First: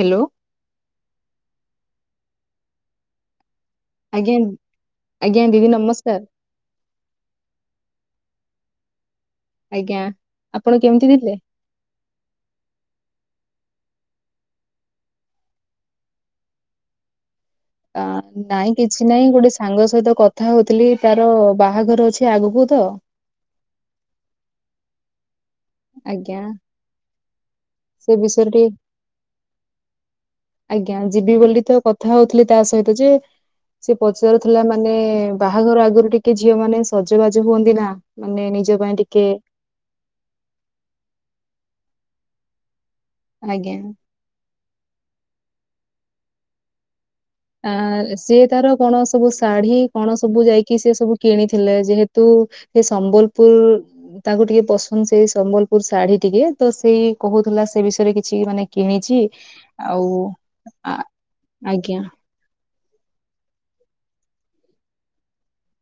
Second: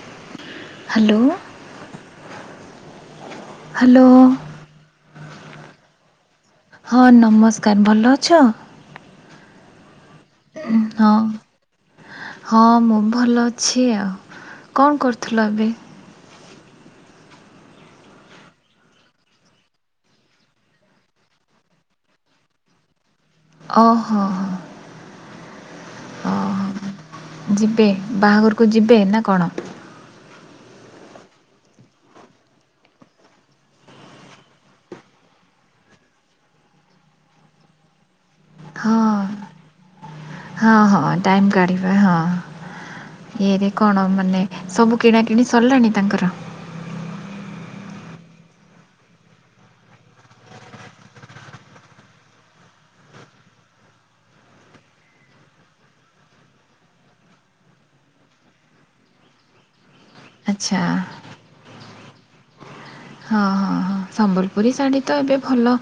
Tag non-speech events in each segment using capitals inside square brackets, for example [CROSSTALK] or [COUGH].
Hello hello. ଆଜ୍ଞା ଆଜ୍ଞା ଦିଦି ନମସ୍କାର। ହଁ ନମସ୍କାର ଭଲ ଅଛ? ଆଜ୍ଞା। ଆପଣ କେମିତି ହଁ ଥିଲେ? ହଁ ମୁଁ ଭଲ ଅ ଅଛି ଆଉ କଣ କରୁଥିଲ ଏବେ? ଆଁ ନାଇଁ କିଛି ନାଇଁ ଗୋଟେ ସାଙ୍ଗ ସହିତ କଥା ହୋଉଥିଲି ତାର ବାହାଘର ଅଛି ଆଗକୁ ତ ଓହୋ ହୋ ହ ଆଜ୍ଞା। ଯିବେ ସେ ବିଷୟରେ ବାହାଘରକୁ ଟିକେ ଯିବେ ନା କଣ? ଆଜ୍ଞା ଯିବି ବୋଲି ତ କଥା ହୋଉଥିଲି ତା ସହିତ ଯେ ସେ ପଚାରୁଥିଲା ମାନେ ବାହାଘର ଆଗରୁ ଟିକେ ଝିଅମାନେ ସଜବାଜ ହୁଅନ୍ତି ନା ମାନେ ନେ ନିଜ ହଁ ପାଇଁ ଟିକେ। ହଁ ହଁ ଟାଇମ୍ କାଢିବା ହଁ ଇଏରେ ଆଜ୍ଞା କଣ ମାନେ ସବୁ କିଣାକିଣି ସ ସରଲାଣି ତାଙ୍କର? ଆ ସିଏ ତାର କଣ ସବୁ ଶାଢୀ କଣ ସବୁ ଯାଇକି ସିଏ ସବୁ କିଣିଥିଲେ ଯେହେତୁ ହେଇ ସମ୍ବଲପୁର ଉଁ ତାକୁ ଟିକେ ପସନ୍ଦ ସେଇ ସମ୍ବଲପୁର ଶାଢୀ ଟିକେ ତ ସେଇ କହୁ ଥିଲା ସେ ବିଷୟରେ କିଛି ମାନେ କିଣିଛି ଆଉ ଆଚ୍ଛା। ଆ ଆଜ୍ଞା। ହଁ ହଁ ହଁ ସମ୍ବଲପୁରୀ ଶାଢୀ ତ ଏବେ ଭଲ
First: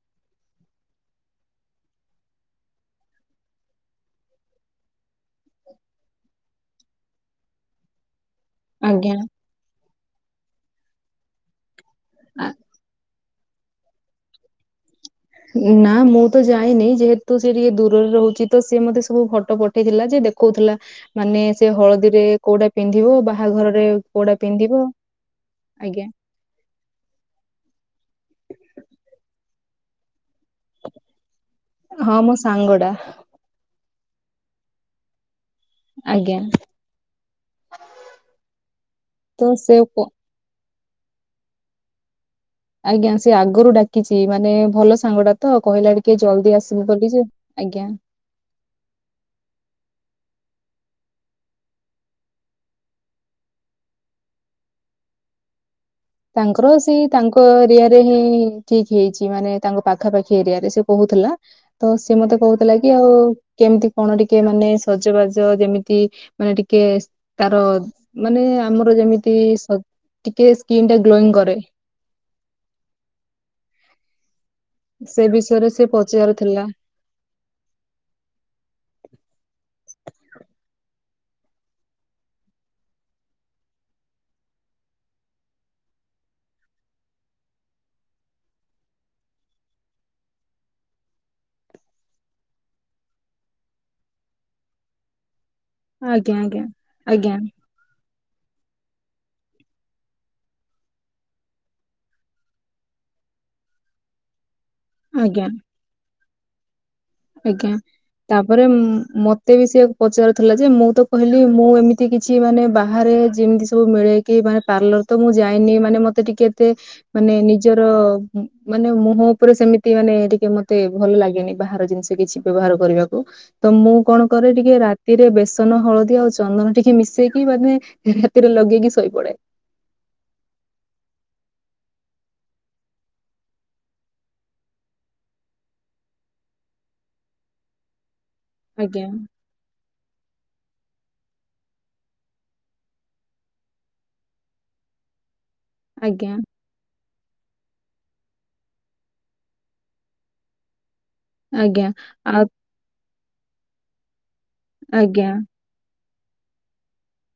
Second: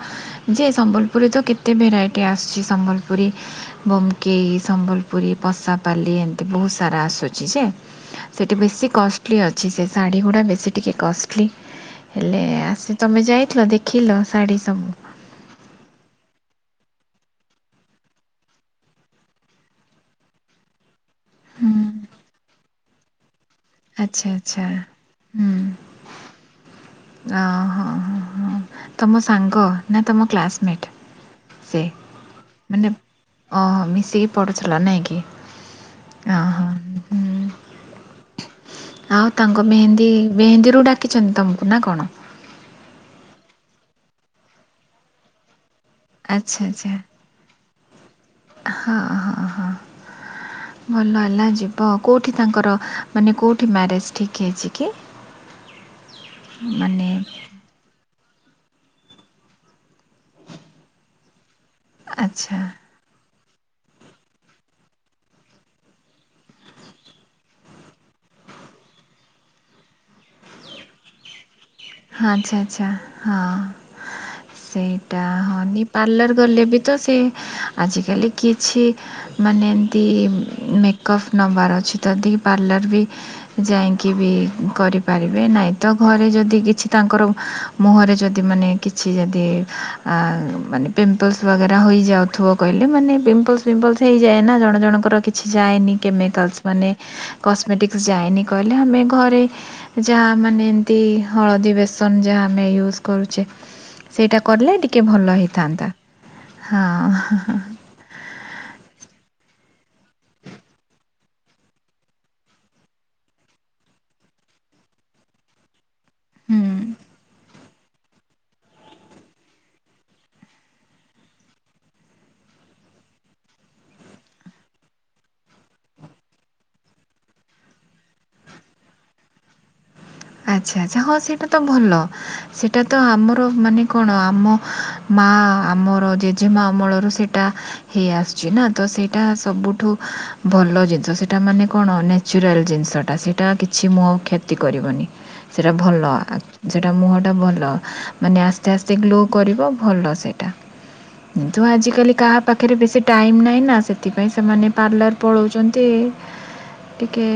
ଯେ ସମ୍ବଲପୁରରେ ତ କେତେ ଭେରାଇଟି ଆସଛି ସମ୍ବଲପୁରୀ ବୋମକେଇ ସମ୍ବଲପୁରୀ ପଷାପାଲି ଏମତି ବୋହୁତ ସାରା ଆସ ଚି ଯେ ସେଠି ବେଶୀ ଆଜ୍ଞା। କଷ୍ଟଲି ଅଛି ସେ ଶାଢ଼ୀଗୁଡ଼ା ଟିକେ କଷ୍ଟଲି। ହେଲେ ଆ, ଆସି ତମେ ଯାଇଥିଲ ଦେଖିଲ ଶାଢୀ ସବୁ? ଉଁ ନା ମୁଁ ତ ଯାଇନେଇ ଯେହେତୁ ସେ ଟିକେ ଦୂରରେ ରହୁଚି ତ ସିଏ ମୋତେ ସବୁ ଫଟୋ ପଠେଇଥିଲା ଯେ ଦେଖୋଉଥୁଲା ମାନେ ସେ ହୁଁ ହଳଦୀରେ କୋଉଟା ପିନ୍ଧିବ ବାହା ଆଚ୍ଛା ଆଚ୍ଛା ହୁଁ। ଆଜ୍ଞା ଅହଁ ହଁ ହଁ ତମ ସାଙ୍ଗ? ନା ତମ କ୍ଲାସମେଟ୍ ସେ। ହଁ ମୋ ସାଙ୍ଗ ଟା ମାନେ ଅ-ଅ ମି ସେ ପଡୁଥିଲା ନାଇଁ କି? ଆଜ୍ଞା। ଓହୋ ହୁଁ ଆଉ ତ ତାଙ୍କ ସେ ପ- ମେହେନ୍ଦୀ! ମେହେନ୍ଦୀରୁ ଡାକିଛନ୍ତି ତମକୁ ନା କଣ? ଆଜ୍ଞା, ସେ ଆଗରୁ ଡାକିଚ, ମାନେ ଭଲ ସାଙ୍ଗ ଟା ତ କହିଲା ଟିକେ ଜଲଦି ଆଚ୍ଛା ଆସିବୁ ଆଚ୍ଛା ବୋଲି ଯେ। ଆଜ୍ଞା। ହଁ ହଁ ହଁ। ଭଲ ହେଲା ଯିବ କୋଉଠି ତାଙ୍କର ମାନେ କୋଉଠି ମ୍ୟାରେଜ ଠିକ୍ ହେଇଛି କି? ତାଙ୍କର ସେ ମାନେ ତାଙ୍କ ଏରିଆରେ ହିଁ ଠିକ୍ ହେଇଛି ମାନେ ତାଙ୍କ ପାଖାପାଖି ଏରିଆରେ ସେ କହୁଥିଲା। ତ ସେ ମତେ ଆଚ୍ଛା କହୁଥିଲା କି ଆଉ କେମିତି କଣ ଟିକେ ମାନେ ସଜବାଜ, ଯେମିତି ମାନେ ଟିକେ ତାର ମାନେ ଆମର ଯେମିତି ସ ଟିକେ ସ୍କିନ୍ ଟା ଗ୍ଲୋଇଂ କରେ। ଆଛା ଆଛା ହଁ। ସେଇଟା ସେ ବିଷୟରେ ହଁନି ସେ ପାର୍ଲର୍ ଗଲେ ପଚାରୁଥିଲା ବି ତ ସେ, ଆଜିକାଲି କିଛି ମାନେ ଦି ମେକଅପ୍ ନେବାର ଅଛି। ଯଦିି ପାର୍ଲର୍ ବି ଯାଇଁକି ବି କରି ପାରିବେ ନାଇଁ ତ ଘରେ, ଯଦି କିଛି ତାଙ୍କର ମୁହଁରେ ଯଦି ମାନେ କିଛି ଯଦି ଆ ମାନେ ପିମ୍ପଲ୍ସ ବଗେରା ହୋଇଯାଉଥିବ କହିଲେ, ମାନେ ପିମ୍ପଲ୍ସ ପିମ୍ପଲ୍ସ ହେଇଯାଏ ନା, ଜଣ ଜଣଙ୍କର କି କିଛି ଯାଏନି। ଆଜ୍ଞା କେମିକାଲ୍ସ ଆଜ୍ଞା। ମାନେ ଆଜ୍ଞା କସ୍ମେଟିକ୍ସ ଯାଏନି, କହିଲେ ଆମେ ଘରେ ଯାହା ମାନେ ଏମତି ହଳଦୀ ବେସନ ଯାହା ଆମେ ୟୁଜ କରୁଛେ, ସେଇଟା କଲେ ଟିକେ ଭଲ ଆଜ୍ଞା ହେଇଥାନ୍ତା। ହଁ, ଆଜ୍ଞା, ତାପରେ ମ-ମତ ଏତେ ବି ସିଏ ପଚାରୁ ଥିଲା ଯେ, ମୁଁ ତ କହିଲି ମୁଁ ଏମିତି କିଛି ମାନେ ବାହାରେ ଯିମିତି ସବୁ ମିଳେେଇକି ମାନେ ପାର୍ଲର ତ ମୁଁ ଯାଏନି। ମାନେ ମତେ ଟିକେ ଏତେ ହୁଁ ମାନେ ନିଜ ନିଜର ଅ ମାନେ ମୁହଁ ଉପରେ ସେମିତି ମାନେ ଟିକେ ମତେ ଭଲ ଲାଗେନି। ବାହାର ଜିନି ସେ କିଛି ବ୍ୟବହାର କରିବାକୁ। ତ ମୁଁ କଣ କରେ ଟିକେ ରାତିରେ ବେସନ, ହଳଦୀ ଆଉ ଚନ୍ଦନ ଟିକେ ମି ମିଶେଇକି ମାନେ, ରାତିରେ ଲଗେଇକି ଶୋଇପଡେ। ଆଚ୍ଛା ଆଛା, ହଁ ସେଇଟା ତ ଭଲ। ସେଟା ତ ଆମର ମାନେ କଣ ଆମ ମାଁ ଆମର ଜେଜେମା ଅମଳରୁ ସେଇଟା ହେଇଆସୁ ଛିନା। ତ ଆଜ୍ଞା ସେଇଟା ସବୁଠୁ ଭଲ ଜିନିଷ। ତା ମାନେ କଣ? ନାଚୁରାଲ ଜିନଷ ଟା। ସେଟା କିଛି ମୁହ କ୍ଷତି କରିବନି। ସେଟା ଭଲ। ଆଜ୍ଞା ସେଟା ମୁହଁ ଭଲ ମାନେ ଆସ୍ତେ ଆସ୍ତେ ଗ୍ଲୋ କରିବ। ଭଲ ସେଟା। କିନ୍ତୁ ଆଜ୍ଞା ଆଜ କାଲି କାହା ଆଉ ପାଖରେ ବେଶୀ ଟାଇମ ନାହିଁ ନା। ସେଥିପାଇଁ ସେମାନେ ପାର୍ଲର ଆଜ୍ଞା ପଳଉଚନ୍ତି। ଟିକେ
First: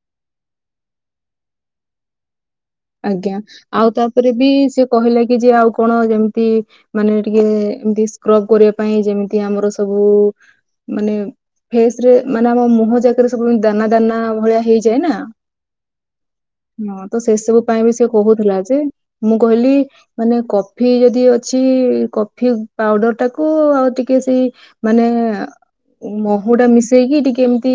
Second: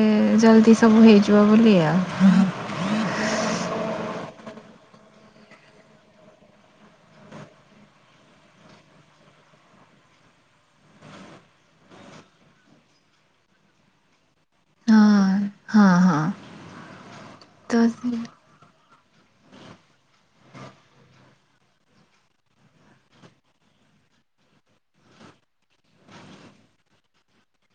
ଜଲଦି ସବୁ ହେଇଯିବ ବୋଲି ଆଉ। ଆଜ୍ଞା, ଆଉ ତାପରେ ବି ସେ କହିଲା କି ଯେ, ଆଉ କଣ ଯେମିତି ମାନେ ଟିକେ ଏମତି ସ୍କ୍ରବ କରିବା ପାଇଁ, ଯେମିତି ଆମର ସବୁ ମାନେ ଫେସ ରେ ମାନେ ଆମ ମୁହଁ ଜାକାରେ ସବୁ ଦାନା ଦାନା ଭଳିଆ ହେଇଯାଏ ହଁ ନା। ହଁ ହଁ। ହଁ ତ ସେ ସବୁ ପାଇଁ ବି ସେ କହୁଥିଲା ଯେ। ମୁଁ କ ଲି ମାନେ କଫି ଯଦି ଅଛି, କଫି ପାଉଡର ଟାକୁ ଆଉ ଟିକେ ସେଇ ମାନେ-ଏ ମହୁ ଟା ମିଶେଇକି ଟିକେ, ଏମିତି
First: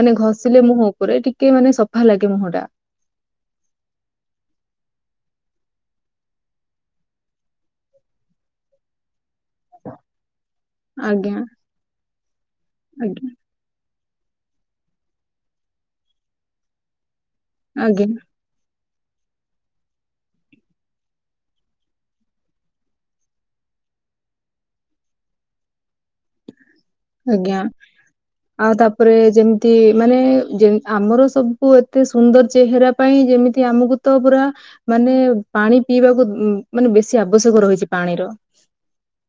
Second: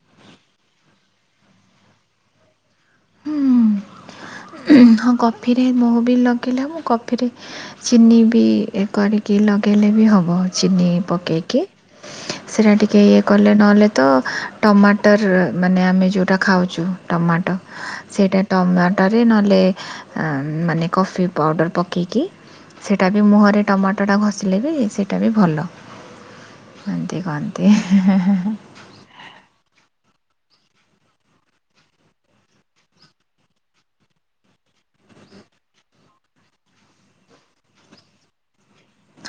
ମାନେ ଘଷିଲେ ମୁହଁ ଉପରେ ଟିକେ ମାନେ ସଫା ଲାଗେ। ମୁଟା। ହୁଁ ହୁଁ [INAUDIBLE] ହଁ କଫିରେ ମହୁ ବି ଲଗେଇଲେ ହବ। ମୁଁ କଫିରେ ଚିନି ବି-ଇ କରି କି ଲଗାଇଲେ ବି ହବ ଚିନି ଆଜ୍ଞା ପକେଇକି। ସେଇଟା ଟିକେ ଇଏ ଆଜ୍ଞା କଲେ ନହେଲେ ତ ଟମାଟର ମାନେ, ଆମେ ଯେଉଁଟା ଖାଉଛୁ ଟମାଟ ଆଜ୍ଞା ସେଇଟା ଟମାଟୋରେ ନହେଲେ, ମାନେ କଫି ପାଉଡ଼ର ପକେଇକି ସେଇଟା ବି ମୁହଁରେ ଟମାଟୋଟା ଘଷିଲେ ବି ସେଇଟା ବି ଭଲ। ଏମିତି ଆଜ୍ଞା, କହନ୍ତି ଆଉ ତାପରେ ଯେମିତି ମାନେ ଏ ଯେ ଆମର ସବୁ ଏତେ ସୁନ୍ଦର ଚେହେରା ପାଇଁ ଯେମିତି ଆମକୁ ତ ପୁରା ମାନେ ପାଣି ପିଇବାକୁ ମାନେ ବେଶୀ ଆବଶ୍ୟକ ରହିଛି ପାଣିର।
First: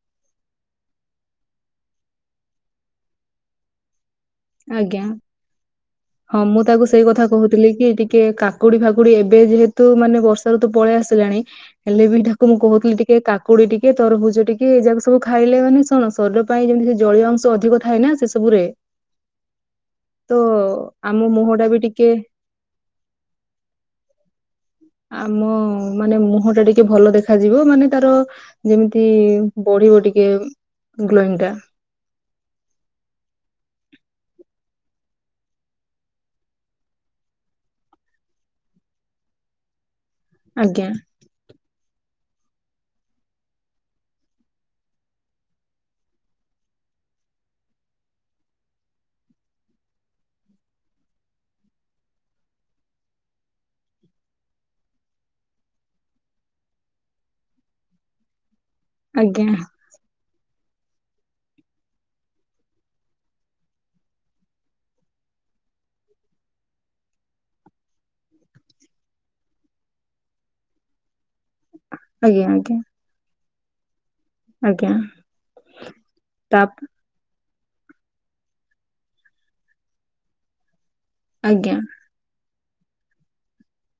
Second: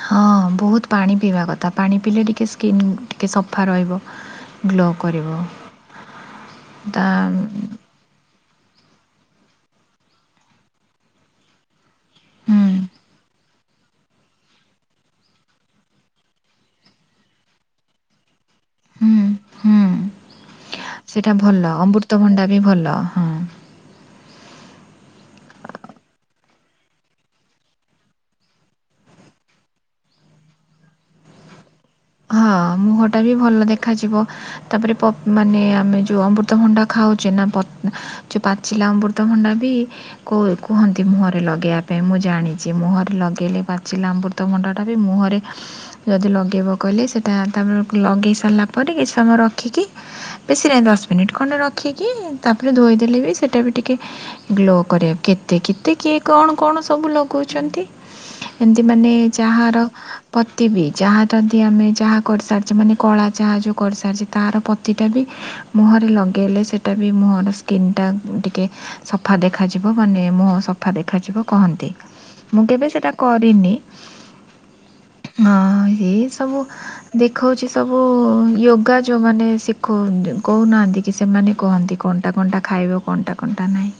ହଁ ବହୁତ ପାଣି ପିଇବା କଥା ପାଣି ପିଇଲେ ଟିକେ ସ୍କିନ୍ ଟିକେ ସଫା ରହିବ। ଗ୍ଲୋ ଆଜ୍ଞା, କରିବ ହଁ ମୁଁ ତାକୁ ସେଇ ତା କଥା କହୁଥିଲି କି ଟିକେ କା କାକୁଡି ଫାକୁଡି ଏବେ ଯେହେତୁ ମାନେ ବର୍ଷାରୁତୁ ପଳେଇ ଆସିଲାଣି, ହେଲେ ବି ଠାକୁ ମୁଁ ହୁଁ କହୁଥିଲି ଟିକେ କା କୁଡି ଟିକେ ତରଭୁଜ ଟିକେ ଏ ଯାକ ସବୁ ଖାଇଲେ ମାନେ ଣରୀର ପାଇଁ ଯେମିତି ଜଳୀୟ ଅଂଶ ଅଧିକ ଥାଏ ନା ସେ ସବୁରେ ହୁଁ ହୁଁ ତ ଆମ ସେଇଟା ମୁହଁ ଭଲ ଟା ବି ଟିକେ ଅମୃତଭଣ୍ଡା ବି ଭଲ ହଁ [INAUDIBLE] ଆମ ମାନେ ମୁହଁ ଟା ଟିକେ ଭଲ ଦେଖାଯିବ ମାନେ ତାର ଯେମିତି ବ ଟିକେ ଗ୍ଲୋଇଗ ଟା। ହଁ ମୁହଁ ଟା ବି ଭଲ ଦେଖାଯିବ ତାପରେ ମାନେ ଆମେ ଯୋଉ ଅମୃତଭଣ୍ଡା ଖାଉ ହଉଛ ନା ପ ଯୋଉ ପାଚିଲା ଅମୃତ ଭଣ୍ଡା ବି ଆଜ୍ଞା କୁହନ୍ତି ମୁହରେ ଲଗେଇବା ପାଇଁ ମୁଁ ଜାଣିଛି, ମୁହଁରେ ଲଗେଇଲି ପାଚିଲା ଅମୃତଭଣ୍ଡାଟା ବି ମୁହଁରେ ଯଦି ଲଗେଇବ କଲେ ସେଇଟା ତାପରେ ଲଗେଇ ସାରିଲା ପରେ କିଛି ସମୟ ରଖିକି ବେଶୀ ନାହିଁ ଦଶ ମିନିଟ୍ ଖଣ୍ଡେ ରଖ ରଖିକି ତାପରେ ଧୋଇଦେଲେ ବି ସେଇଟା ବି ଟିକେ ଗ୍ଲୋ କରିବା କେତେ କେତେ କିଏ କଣ କଣ ସବୁ ଲଗଉଛନ୍ତି। ହୁଁ [INAUDIBLE] ଏମିତି ମାନେ ଯାହାର ପତି ବି ଯାହାର ଆମେ ଚାହା କରିସାରିଛେ ମାନେ କଳା ଚାହା ଯୋଉ କରିସାରିଛିେ ତାାର ପତି ଟା ବି ମୁହଁରେ ଲଗେଇଲେ ସେଟା ବି ମୁହର ସ୍କିନ୍ ଟା ଟିକେ ସଫା ଦେଖାଯିବ ମାନେ ମୁହଁ ସଫା ଦେଖାଯିବ। କହନ୍ତି ଆଜ୍ଞା ମୁଁ ଆଜ୍ଞା କେବେ ସେଟା କରିନି, ଆଜ୍ଞା ତା ଦେଖାଉଛି ସବୁ ଯୋଗା ଯୋଉମାନ ଶିଖ କହୁନାହାନ୍ତି କି ସେମାନେ ଆଜ୍ଞା କହନ୍ତି କଣ୍ଟା କଣ୍ଟା ଖାଇବେ କଣ୍ଟା କଣ୍ଟା ନାହିଁ।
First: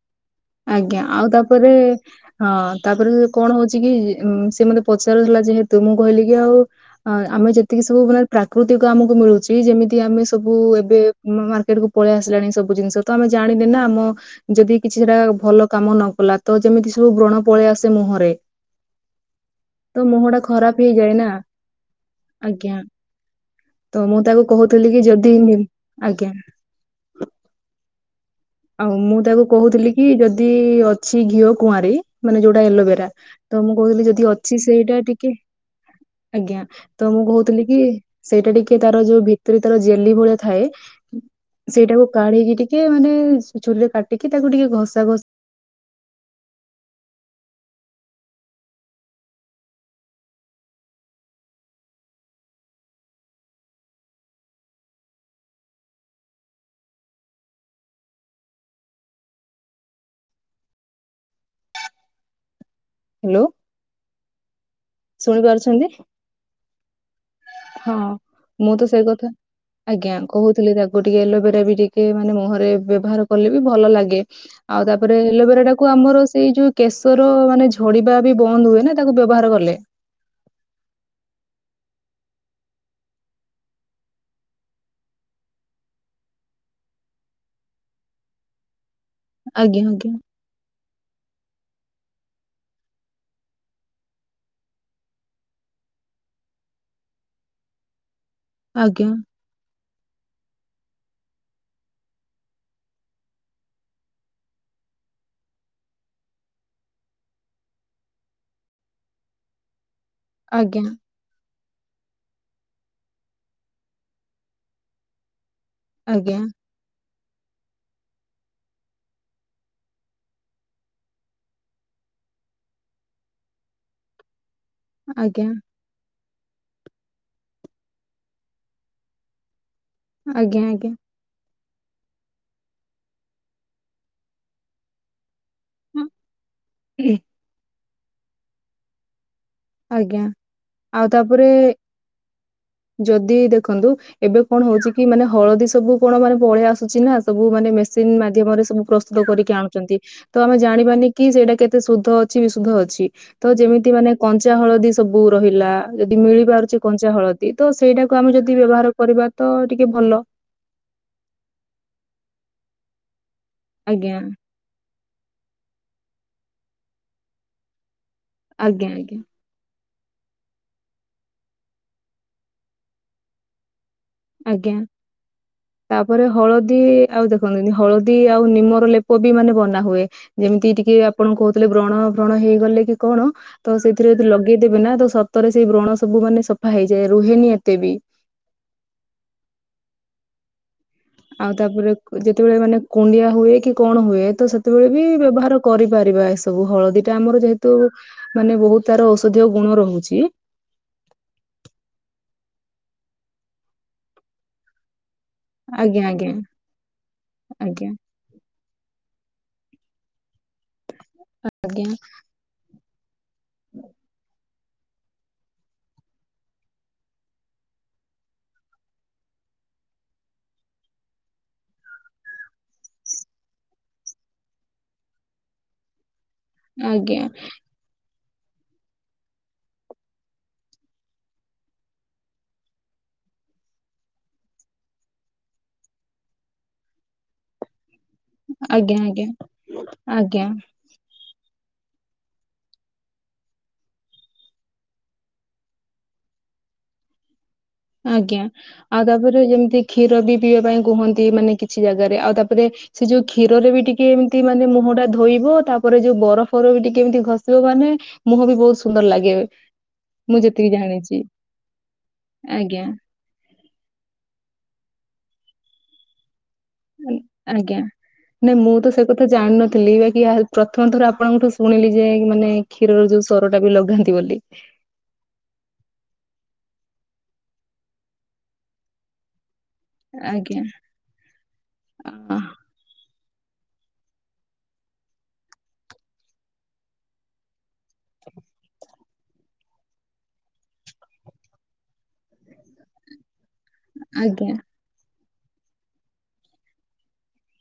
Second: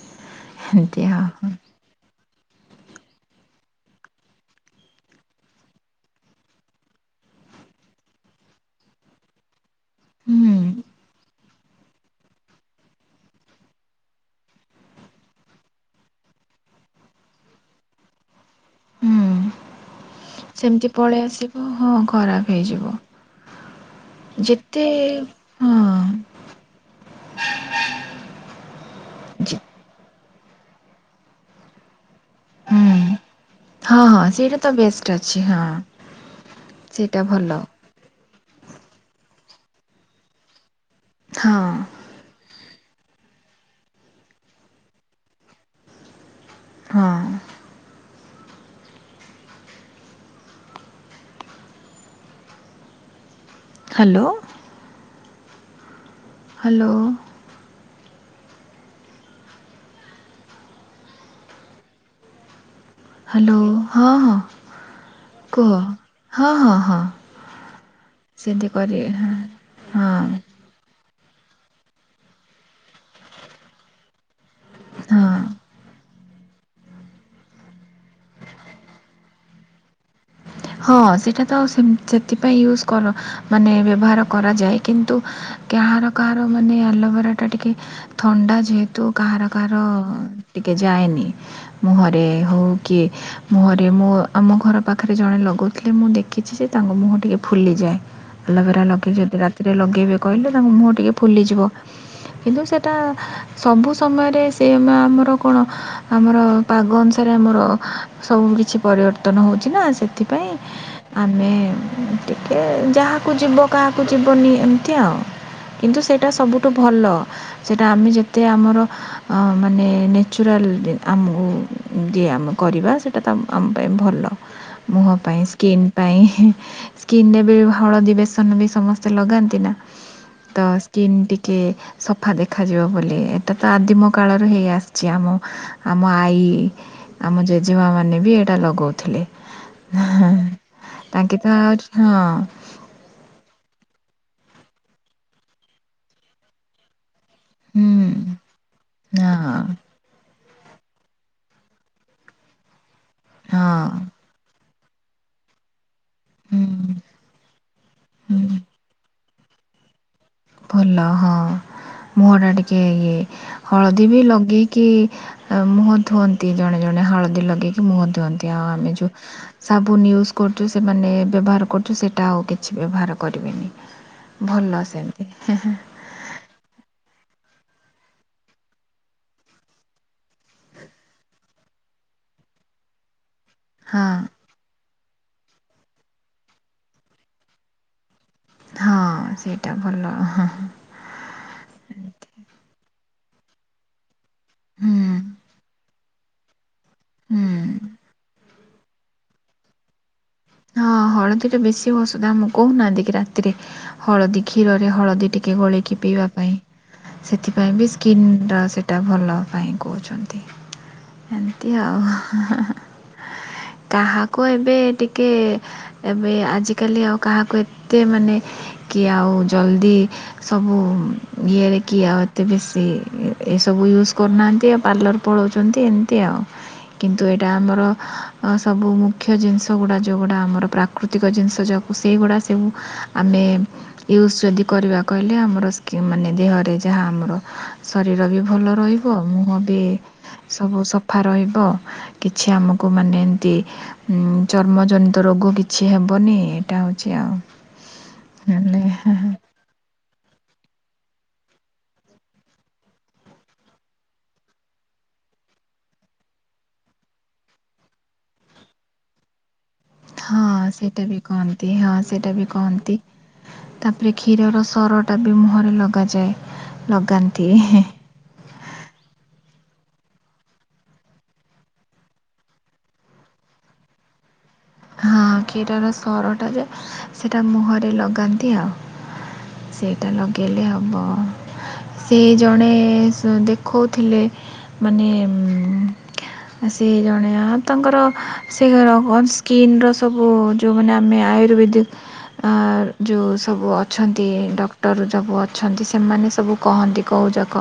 ଏମିତି ଆଜ୍ଞା ହଁ ଆଉ ତାପରେ ହଁ ତାପରେ କଣ ହଉଛି କି ସେ ମତେ ପଚାରଥିଲା ଯେହେତୁ ମୁଁ କହିଲି କି ଆଉ ଆମେ ଯେତିକି ସବୁ ମାନେ ପ୍ରାକୃତିକ ଆମକୁ ମିଳୁଛି ଯେମିତି ଆମେ ସବୁ ହୁଁ ଏବେ ସେଟାକୁ ପଳେଇ ଆସିଲାଣି ସବୁ ଜିନିଷ ତ ଆମେ ଜାଣିନେ ନା ଆମ ଯଦି କିଛି ସେଟା ଭଲ କାମ ନ କଲା ତ ଯେମିତି ସବୁ ବ୍ରଣ ପଳେଇ ଆସେ ମୁହଁରେ ହୁଁ ତ ମୁହଁ ଟା ଖରାପ ସେମିତି ହେଇଯାଏ ପଳେଇ ନା, ଆସିବ ହଁ ଖରାପ ଆଜ୍ଞା ହେଇଯିବ ତ ମୁଁ ତାକୁ ଯେତେ କହୁଥିଲି କି ଯଦି ନିି ହଁ ଆଜ୍ଞା ଆଉ ମୁଁ ତାକୁ ଯେ କହୁଥିଲି କି ଯଦି ଅଛି ଘିଅ କୁଆଁରୀ ମାନେ ଯୋଉଟା ହୁଁ ଏଲୋଭେରା, ତ ମୁଁ ହଁ କହୁଥିଲି ହଁ ଯଦି ଅଛି ତ ସେଇଟା ବେଷ୍ଟ ଟିକେ ଅଛି ହଁ। ଆଜ୍ଞା ତ ସେଇଟା ମୁଁ ଭଲ କହୁଥିଲି କି ସେଇଟା ଟିକେ ତାର ଯୋଉ ଭିତରେ ତାର ଜେଲି ଭଳିଆ ଥାଏ, ହଁ ସେଇଟାକୁ କାଢିକି ଟିକେ ଟିକେ ମାନେ ଛୁରୀରେ କାଟିକି ତାକୁ ଟିକେ ଘଷା ଘଷି ହଁ ହ୍ୟାଲୋ ହ୍ୟାଲୋ ହ୍ୟାଲୋ ହଁ ହଁ ଶୁଣି କୁହ ପାରୁଛନ୍ତି ହଁ ହଁ ହଁ ହଁ ସେମିତି ମୁଁ ତ ସେଇ କରିବେ କଥା, ହଁ ଆଜ୍ଞା ହଁ କହୁଥିଲି ତାକୁ ଗୋଟିକେ ଏଲୋଭେରା ବି ଟିକେ ମାନେ ମୁହରେ ବ୍ୟବହାର କଲେ ବି ଭଲ ଲାଗେ। ଆଉ ତାପରେ ହଁ। ଏଲୋଭେରା ଟାକୁ ଆମର ସେଇ ଯୋଉ କେଶର ମାନେ ଝଡିବା ବି ବନ୍ଦ ହୁଏ ନା ତାକୁ ବ୍ୟବହାର କଲେ? ହଁ ସେଇଟା ତ ସେଥିପାଇଁ ୟୁଜୁ କରା ମାନେ ବ୍ୟବହାର କରାଯାଏ କିନ୍ତୁ? କାହାର କାହାର ମାନେ ଆଲୋଭେରା ଟା ଟିକେ ଥଣ୍ଡା ଯେହେତୁ ତୁ କାହାର କାହାର ଆଜ୍ଞା ଯାଏନି, ମୁହରେ ହଉ କି ମୁହରେ ମୁଁ ଆମ ଘର ପାଖରେ ଜଣେ ଲଗାଉଥିଲେ ମୁଁ ଦେଖିଛି ଯେ ତାଙ୍କ ମୁହଁ ଟିକେ ଫୁଲିଯାଏ। ଆଲୋଭେରା ଆଜ୍ଞା ଲଗେଇ ଯଦି ରାତିରେ ଲଗେଇବେ କହିଲେ ତାଙ୍କ ମୁହଁ ଟିକେ ଫୁଲିଯିବ। କିନ୍ତୁ ସେଟା ସବୁ ସମୟରେ ସେ ନା ଆମର କଣ ଆମର ପାଗ ଅନୁସାରେ ସେ ଆମର ସବୁ କିଛି ପରିବର୍ତ୍ତନ ହେଉଛି ନା ସେଥିପାଇଁ ଆଜ୍ଞା। ଆମେ ଟିକେ ଯାହାକୁ ଯିବ କାହାକୁ ଯିବନି ଏମତି ଆଉ। କିନ୍ତୁ ସେଇଟା ଆଜ୍ଞା ସବୁଠୁ ଭଲ। ସେଇଟା ଆମେ ଯେତେ ଆମର ମାନେ ନ୍ୟାଚୁରାଲ ଆମକୁ ଆମେ କରିବା ସେଇଟା ତ ଆମ ଆମ ପାଇଁ ଭଲ ମୁହଁ ପାଇଁ ଆଜ୍ଞା ସ୍କିନ ପାଇଁ ହିଁ। ସ୍କିନ୍ ନେଲୁ ହଳଦୀ ବେସନ ବି ସମସ୍ତେ ଲଗାନ୍ତି ନା ତ ଆଜ୍ଞା ଆଜ୍ଞା ସ୍କିନ୍ ଟିକେ ସଫା ଦେଖାଯିବ ବୋଲି ଏଇଟା ତ ଆଦିମ କାଳରୁ ହେଇ ଆସିଛି ଆମ ଆମ ଆଈ ଆଜ୍ଞା। ଆମ ଜେଜେମା ମାନେ ବି ଏଇଟା ଲଗଉଥିଲେ। ଆଜ୍ଞା ହଁ ଆଉ ତାଙ୍କେ ତ ତାପରେ ଆହୁରି ହଁ ଯଦି ଦେଖନ୍ତୁ ଏବେ କଣ ହଉଛି କି ମାନେ ହଳଦୀ ସବୁ କଣ ମାନେ ପଳେଇ ଆସୁଛି ନା। ସବୁ ମାନେ ହୁଁ ମେସିନ ମାଧ୍ୟମରେ ସବୁ ପ୍ରସ୍ତୁତ କରିକି ହଁ ଆଣୁଛନ୍ତି। ତ ଆମେ ଜାଣିବାନି କି ସେଇଟା କେତେ ଶୁଦ୍ଧ ଅଛି ବିଶୁଦ୍ଧ ଅଛି ତ ହଁ ଯେମିତି ମାନେ କଞ୍ଚା ହଳଦୀ ସବୁ ରହିଲା ଯଦି ମିଳି ପାରୁଛି ହୁଁ କଞ୍ଚା ହଳଦୀ ତ ସେଇଟାକୁ ଆମେ ଯଦି ହୁଁ ବ୍ୟବହାର କରିବା। ତ ଟିକେ ଭଲ ଭଲ ହଁ ମୁହଟା ଟିକେ ଇଏ ହଳଦୀ ଆଜ୍ଞା ବି ଲଗେଇକି ମୁହଁ ଧୁଅନ୍ତି ଜଣେ ଜଣେ ହଳଦୀ ଲଗେଇକି ମୁହଁ ଧୁଅନ୍ତି ଆଉ ଆଜ୍ଞା ଆମେ ଯୋଉ ଆଜ୍ଞା ସାବୁନ ୟୁଜ୍ କରୁଛୁ ସେମାନେ ବ୍ୟବହାର କରୁଛୁ ସେଇଟା ଆଉ କିଛି ବ୍ୟବହାର କରିବେନି ଆଜ୍ଞା। ଭଲ ସେମିତି ତାପରେ ହଳଦୀ ଆଉ ଦେଖୁ ହଳଦୀ ଆଉ ନିମର ଲେପ ବି ମାନେ ବନା ହୁଏ ଯେମିତି ଟିକେ ଆପଣ କହୁଥିଲେ ବ୍ରଣ କଣ ହେଇଗଲେ କି କଣ ତ ସେଇଥିରେ ହଁ ଯଦି ଲଗେଇଦେବେ ନା ତ ସତରେ ସେଇ ବ୍ରଣ ସବୁ ମାନେ ସଫା ହେଇଯାଏ ରୁହେନି ଏତେ ବି ହଁ ସେଇଟା ଭଲ ହଁ ହଁ। ଆଉ ତାପରେ କୁ ଯେତେବେଳେ ମାନେ କୁଣ୍ଡିଆ ହୁଏ କି କଣ ହୁଏ ତ ସେତେବେଳେ ବି ହୁଁ। ବ୍ୟବହାର କରି ପାରିବା ଏସବୁ ହଳଦୀ ଟା ଆମର ହୁଁ ଯେହେତୁ ମାନେ ବହୁତ ତାର ଔଷଧୀୟ ଗୁଣ ରହୁଛି। ହଁ ହଳଦୀ ଟା ବେଶୀ ଔଷଧ ଆମ କହୁନାହାନ୍ତି କିି ରାତିରେ ହଳଦୀ କ୍ଷୀରରେ ହଳଦୀ ଟି ଗୋଲକ ଆଜ୍ଞା ପିଇବା ଆଜ୍ଞା ପାଇଁ ସେଥିପାଇଁ ବି ଆଜ୍ଞା ସ୍କିନ୍ ଟା ସେଟା ଭଲ ପାଇଁ କହୁଛନ୍ତି ଏମିତି ଆଜ୍ଞା ଆଉ ହେଁ ହେଁ। କାହାକୁ ଏବେ ଟିକେ କେ ଏବେ ଆଜିକାଲି ଆଉ କାହାକୁ ଏତେ ମାନେ କି ଆଉ ଜଲ୍ଦି ସବୁ ଇଏରେ କି ଆଉ ଏତେ ବେସି ଏ ସବୁ ୟୁଜ କରୁନାହାନ୍ତି ଏବେ ପାଲର ପଳାଉଛନ୍ତି ଏମିତି ଆଉ କିନ୍ତୁ ଆଜ୍ଞା ଏଇଟା ଆମର ସବୁ ମୁଖ୍ୟ ଜିନିଷ। ସେଗୁଡ଼ା ଯୋଉ ଗୁଡ଼ା ଆମର ପ୍ରାକୃତିକ ଜିନିଷ ଯ ସେଗୁଡ଼ା ସବୁ ଆମେ ୟୁଜ୍ ଯଦି କରିବା କହିଲେ ଆମର ସ୍କ୍ରିନ ମାନେ ଦେହରେ ଯାହା ଆମର ଶରୀର ବି ଭଲ ଆଜ୍ଞା ରହିବ ଆଜ୍ଞା ମୁହଁ ବି ଆଜ୍ଞା ସବୁ ସ ସଫା ରହିବ କିଛି ଆମକୁ ମାନେ ଏମିତି ଚର୍ମଜନିତ ରୋଗ କିଛି ହେବନି ଏଇଟା ହେଉଛି ଆଉ। ଆଜ୍ଞା ନହେଲେ ଆଉ ତାପରେ ଯେମିତି କ୍ଷୀର ବି ପିଇବା ପାଇଁ କୁହନ୍ତି ମାନେ କିଛି ଜାଗାରେ ଆଉ ତାପରେ ସେ ଯୋଉ କ୍ଷୀରରେ ବି ଟିକେ ଏମିତି ମାନେ ମୁହଁ ଟା ଧୋଇବ ତାପରେ ରେ ଯୋଉ ବରଫର ବି ଟିକେ ଏମିତି ଘଷିବ ମାନେ ମୁହଁ ବି ବହୁତ ସୁନ୍ଦର ଲାଗେ ମୁଁ ହଁ ଯେତିକି ସେଇଟା ବି ଜାଣିଛି କହନ୍ତି ହଁ ସେଟା ବି ଆଜ୍ଞା କହନ୍ତି ତାପରେ କ୍ଷୀର ସରଟା ବି ମୁହଁରେ ଲଗାଯାଏ। ଲଗାନ୍ତି ଆଜ୍ଞା ନାଇଁ ମୁଁ ତ ସେ କଥା ଜାଣିନ ବା କି ପ୍ରଥମେ ଥର ଆପଣଙ୍କଠୁ ଶୁଣିଲି ଯେ ମାନେ କ୍ଷୀରର ଯୋଉ ସର ଟା ବି ଲଗାନ୍ତି ବୋଲି ହଁ ଖୀରର ସରଟା ଯେ ସେଟା ମୁହଁରେ ଲଗାନ୍ତି ଆଉ। ସେଇଟା ଆଜ୍ଞା ଲଗେଇଲେ ହେବ ସେ ଆ- ଜଣେ ଦେଖଉଥିଲେ ମାନେ ସେ ଜଣେ ଆ ତାଙ୍କର ସେ ଘର [UNINTELLIGIBLE] ସ୍କିନ୍ର ସବୁ ଯେଉଁମାନେ ଆମେ ଆୟୁର୍ବେଦିକ ଯୋଉଁ ସବୁ ଅଛନ୍ତି ଆଜ୍ଞା ଡକ୍ଟର ସବୁ ଅଛନ୍ତି ସେମାନେ ସବୁ କହନ୍ତି କହୁଯାକ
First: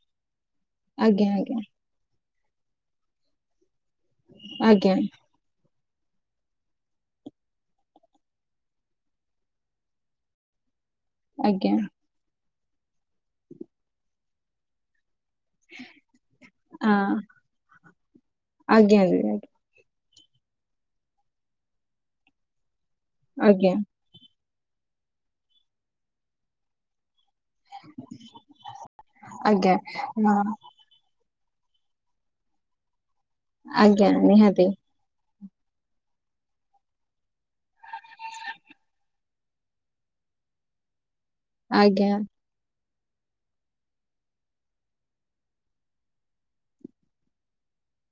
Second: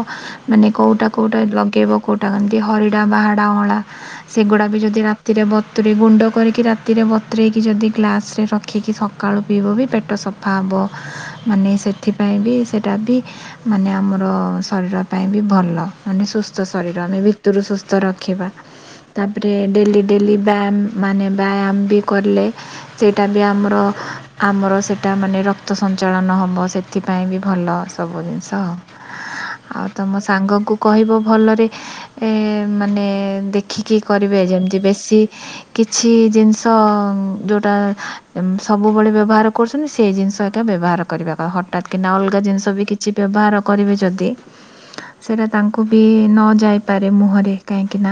ମାନେ ଆଜ୍ଞା କେଉଁଟା-କେଉଁଟା ଆଜ୍ଞା ଲଗେଇବ କେଉଁଟା କେମିତି ହରିଡ଼ା, ବାହାଡ଼ା, ଅଁଳା ସେଗୁଡା ବି ଆଜ୍ଞା ଯଦି ରାତିରେ ବତୁୁରୀ ଗୁଣ୍ଡ କରିକି ରାତି ବତୁରେଇକି ଯଦି ଗ୍ଲାସ୍ ରେ ରଖିକି ସକାଳୁ ପିଇବ ବି ପେଟ ସଫା ହେବ। ଆଜ୍ଞା ମାନେ ସେଥିପାଇଁ ବି ସେଇଟା ବି ମାନେ ଆମର ଶରୀର ପାଇଁ ବି ଭଲ ମାନେ ସୁସ୍ଥ ଶରୀର ଆ- ମାନେ ଭିତରୁ ସୁସ୍ଥ ରଖିବା ଆଜ୍ଞା ତା ଆଜ୍ଞା ପରେ ଡେଲି ଡେଲି ବ୍ୟାୟାମ ମାନେ ବ୍ୟାୟାମ ବି କଲେ ସେଇଟା ବି ଆଜ୍ଞା ଆମର ଆମର ସେଇଟା ମାନେ ରକ୍ତ ସଞ୍ଚାଳନ ହେବ ସେଥିପାଇଁ ବି ଭଲ ସବୁ ଜିନିଷ ଆଜ୍ଞା ଆଉ ତମ ହଁ, ସାଙ୍ଗଙ୍କୁ କହିବ ଭଲରେ ମାନେ ଦେଖିକି ଆଜ୍ଞା କରିବେ ନିହାତି। ଯେମିତି ବେଶୀ କିଛି କିଛି ଜିନିଷ ଯେଉଁଟା ସବୁବେଳେ ବ୍ୟବହାର କରୁଛନ୍ତି ସେଇ ଜିନିଷ ଏକା ବ୍ୟବହାର କର କରିବ ହଠାତ୍ କିନା ଆଜ୍ଞା ଅଲଗା ଜିନିଷ ବି କିଛି ବ୍ୟବହାର କରିବେ ଯଦି ସେଟା ତାଙ୍କୁ ବି ନ ଯାଇପାରେ ମୁହଁରେ କାହିଁକି ନା